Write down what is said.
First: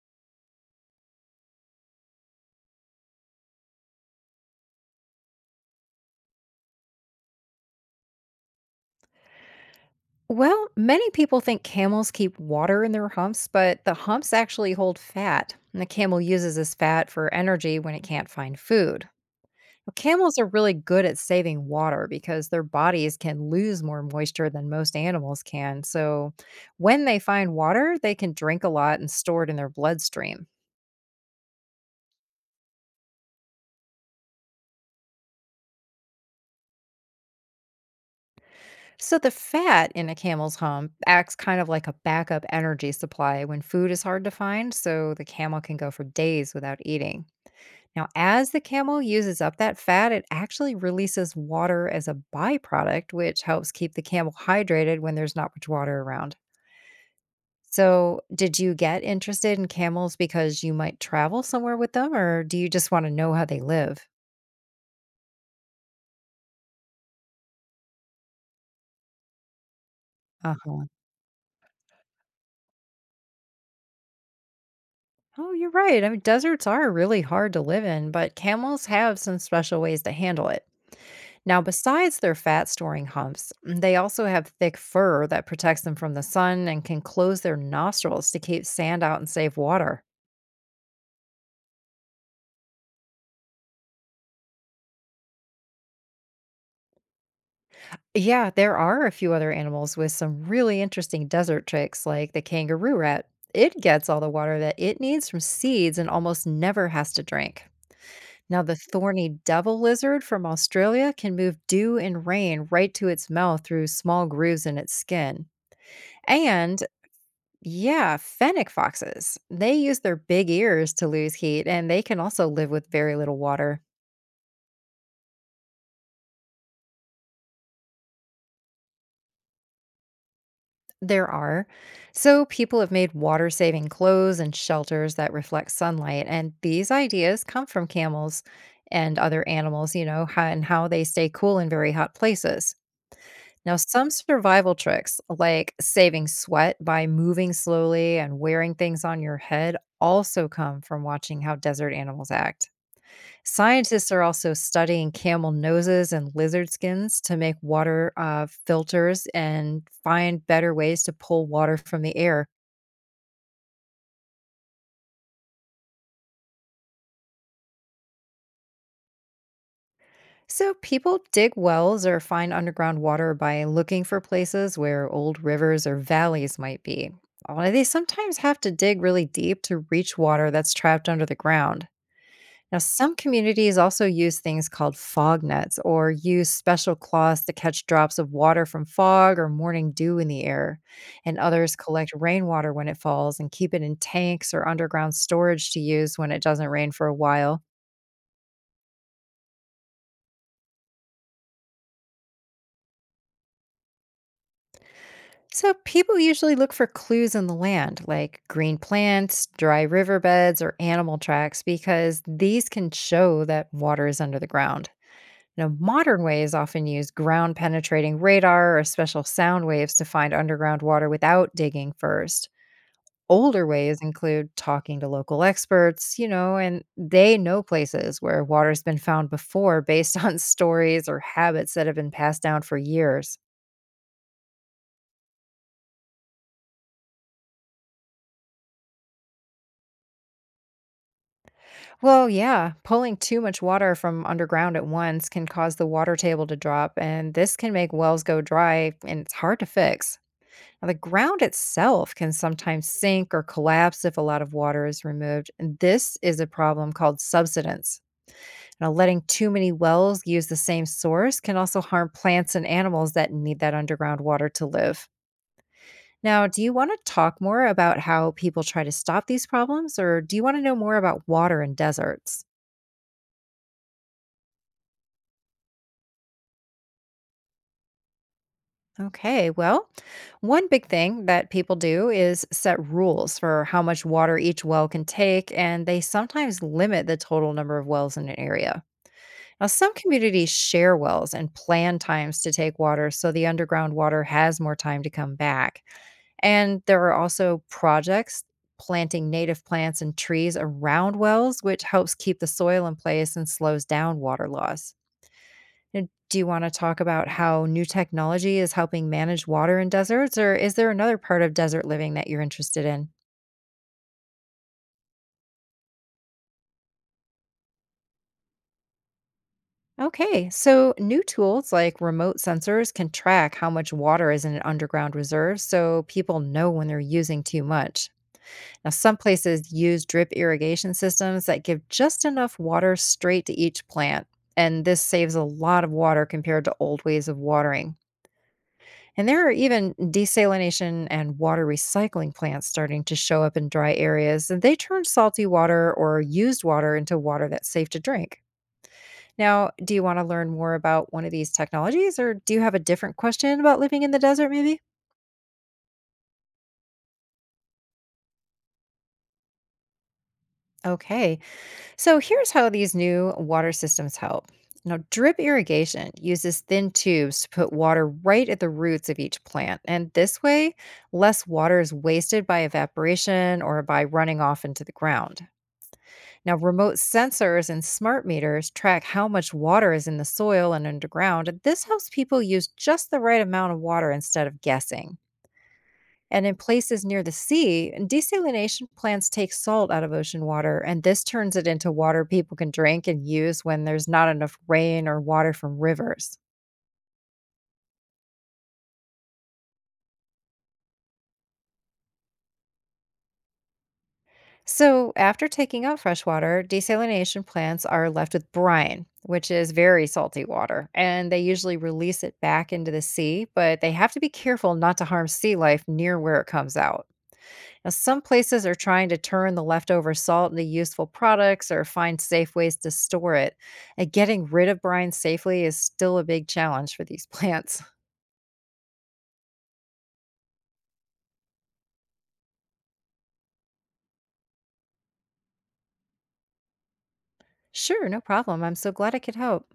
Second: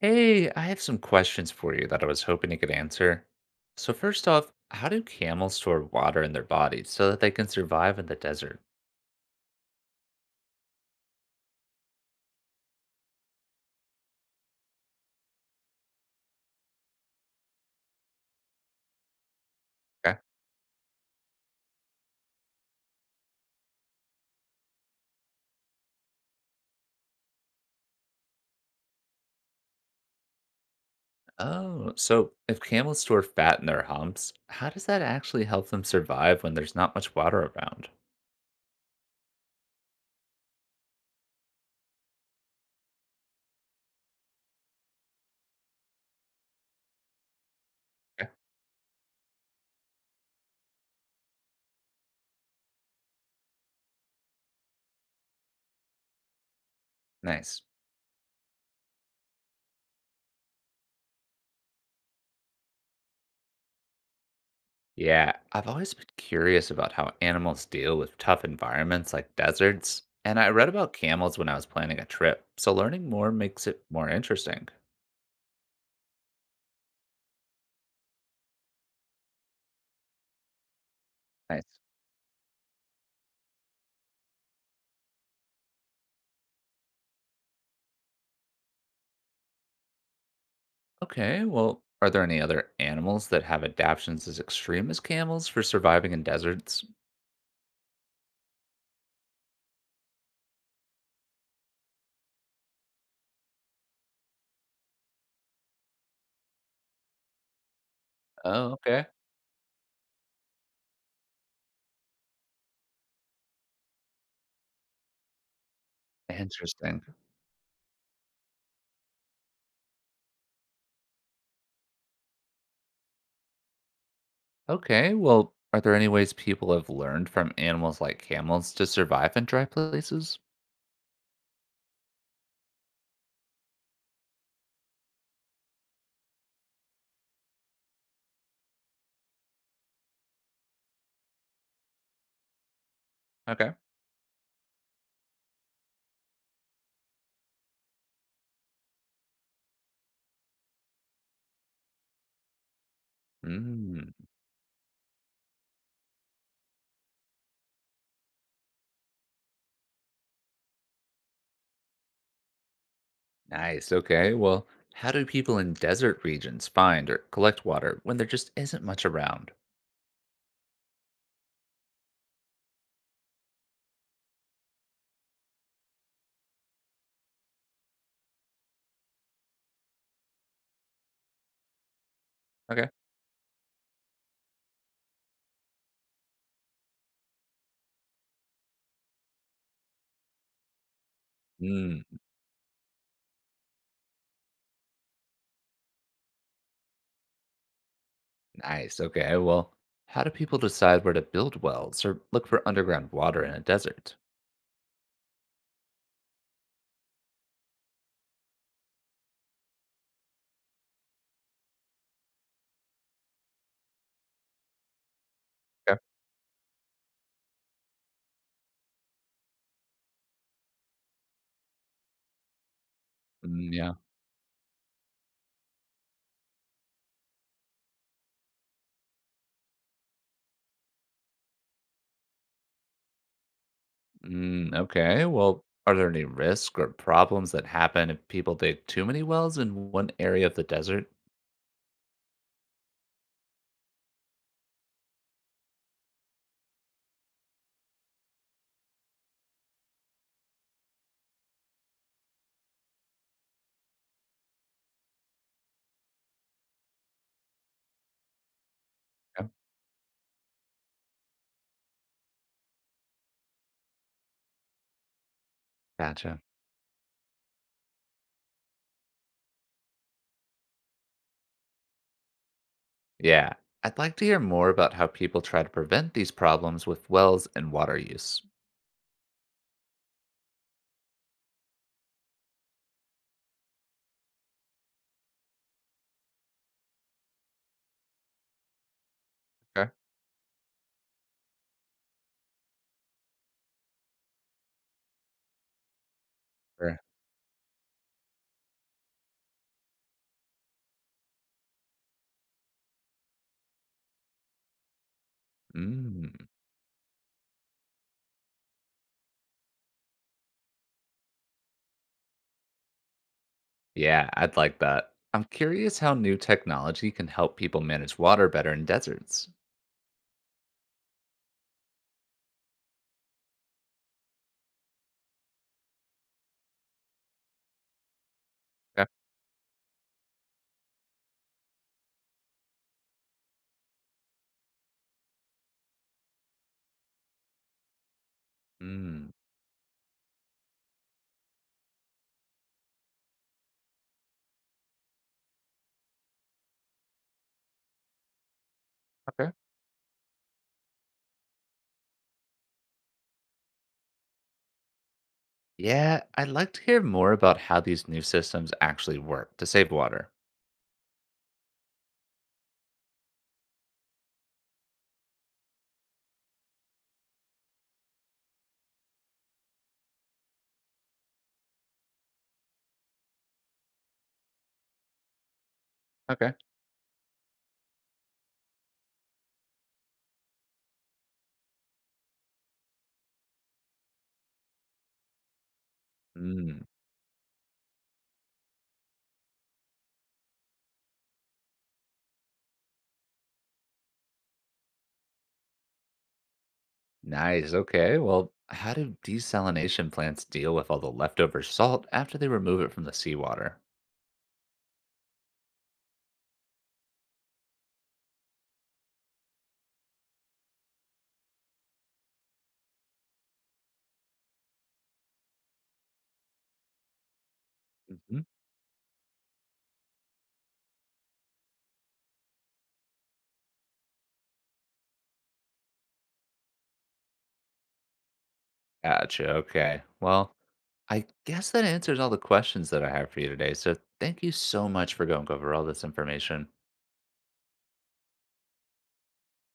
Hey, I have some questions for you that I was hoping you could answer. So, first off, how do camels store water in their bodies so that they can survive in the desert? Well, many people think camels keep water in their humps, but the humps actually hold fat, and the camel uses this fat for energy when it can't find food. Well, Okay. camels are really good at saving water because their bodies can lose more moisture than most animals can. So, when they find water, they can drink a lot and store it in their bloodstream. Oh, so if camels store fat in their humps, how does that actually help them survive when there's not much water around? So, the fat in a camel's hump acts kind of like a backup energy supply when food is hard to find, so the camel can go for days without eating. Now, Okay. as the camel uses up that fat, it actually releases water as a byproduct, which helps keep the camel hydrated when there's not much water around. Nice. So, did you get interested in camels because you might travel somewhere with them, or do you just want to know how they live? Yeah, I've always been curious about how animals deal with tough environments like deserts, and I read Uh-huh. about camels when I was planning a trip, so learning more makes it more interesting. Oh, you're right. I mean, deserts are really hard to live in, but camels have some special ways to handle it. Now, Nice. besides their fat storing humps, they also have thick fur that protects them from the sun and can close their nostrils to keep sand out and save water. Okay, well, are there any other animals that have adaptations as extreme as camels for surviving in deserts? Yeah, there are a few other animals with some really interesting desert tricks, like the kangaroo rat. It gets all the water that it needs from seeds and almost never has to drink. Now, Oh, the okay. thorny devil lizard from Australia can move dew and rain right to its mouth through small grooves in its skin. And Interesting. Yeah, fennec foxes. They use their big ears to lose heat and they can also live with very little water. Okay, well, are there any ways people have learned from animals like camels to survive in dry places? There are. So people have made water saving clothes and shelters that reflect sunlight. And these ideas come from camels and other animals, and how they stay cool in very hot places. Okay. Now, some survival tricks like saving sweat by moving slowly and wearing things on your head also come from watching how desert animals act. Scientists Mm, are also studying camel noses and lizard skins to make water filters and find better ways to pull water from the air. nice. Okay, well, how do people in desert regions find or collect water when there just isn't much around? So, people dig wells or find underground water by looking for places where old rivers or valleys might be. Although they sometimes have to dig really deep to reach water that's trapped under the ground. Now, Okay. some communities also use things called fog nets or use special cloths to catch drops of water from fog or morning dew in the air. And others Mm, collect rainwater when it falls and keep it in tanks or underground storage to use when it doesn't rain for a while. nice. Okay, well, how do people decide where to build wells or look for underground water in a desert? So, people usually look for clues in the land, like green plants, dry riverbeds, or animal tracks, because these can show that water is under the ground. Now, Okay. modern ways often use ground penetrating radar or special sound waves to find underground water without digging first. Older Mm, yeah. ways include talking to local experts, and they know places where water's been found before based on stories or habits that have been passed down for years. Mm, okay. Well, are there any risks or problems that happen if people dig too many wells in one area of the desert? Well, yeah, pulling too much water from underground at once can cause the water table to drop, and this can make wells go dry and it's hard to fix. Now, the ground itself can sometimes sink or collapse if a lot of water is removed. And this is a problem called subsidence. Now, letting Yeah. too many wells use the same source can also harm plants and animals that need that underground water to live. Gotcha. Now, do you want to talk more about how people try to stop these problems, or do you want to know more about water in deserts? Yeah. I'd like to hear more about how people try to prevent these problems with wells and water use. Okay, well, one big thing that people do is set rules for how much water each well can take, and they sometimes limit the total number of wells in an area. Now, Okay. some communities share wells and plan times to take water so the underground water has more time to come back. And Sure. there are also projects planting native plants and trees around wells, which helps keep the soil in place and slows down water loss. And Mm, do you want to talk about how new technology is helping manage water in deserts, or is there another part of desert living that you're interested in? yeah, I'd like that. I'm curious how new technology can help people manage water better in deserts. Okay, so new tools like remote sensors can track how much water is in an underground reserve so people know when they're using too much. Now, Okay. some places use drip irrigation systems that give just enough water straight to each plant, and this saves a lot of water compared to old ways of watering. And Mm, there are even desalination and water recycling plants starting to show up in dry areas, and they turn salty water or used water into water that's safe to drink. Okay. Now, do you want to learn more about one of these technologies, or do you have a different question about living in the desert, maybe? Yeah, I'd like to hear more about how these new systems actually work to save water. Okay, so here's how these new water systems help. Now, drip irrigation uses thin tubes to put water right at the roots of each plant, and this way, less water is wasted by evaporation or by running off into the ground. Okay. Now, remote sensors and smart meters track how much water is in the soil and underground, and this helps people use just the right amount of water instead of guessing. And in Mm. places near the sea, desalination plants take salt out of ocean water, and this turns it into water people can drink and use when there's not enough rain or water from rivers. Nice. Okay. Well, how do desalination plants deal with all the leftover salt after they remove it from the seawater? So, after taking out fresh water, desalination plants are left with brine, which is very salty water, and they usually release it back into the sea, but they have to be careful not to harm sea life near where it comes out. Now, some Hmm. places are trying to turn the leftover salt into useful products or find safe ways to store it. And getting rid of brine safely is still a big challenge for these plants. Gotcha. Okay. Well, I guess that answers all the questions that I have for you today. So thank you so much for going over all this information. Sure, no problem. I'm so glad I could help.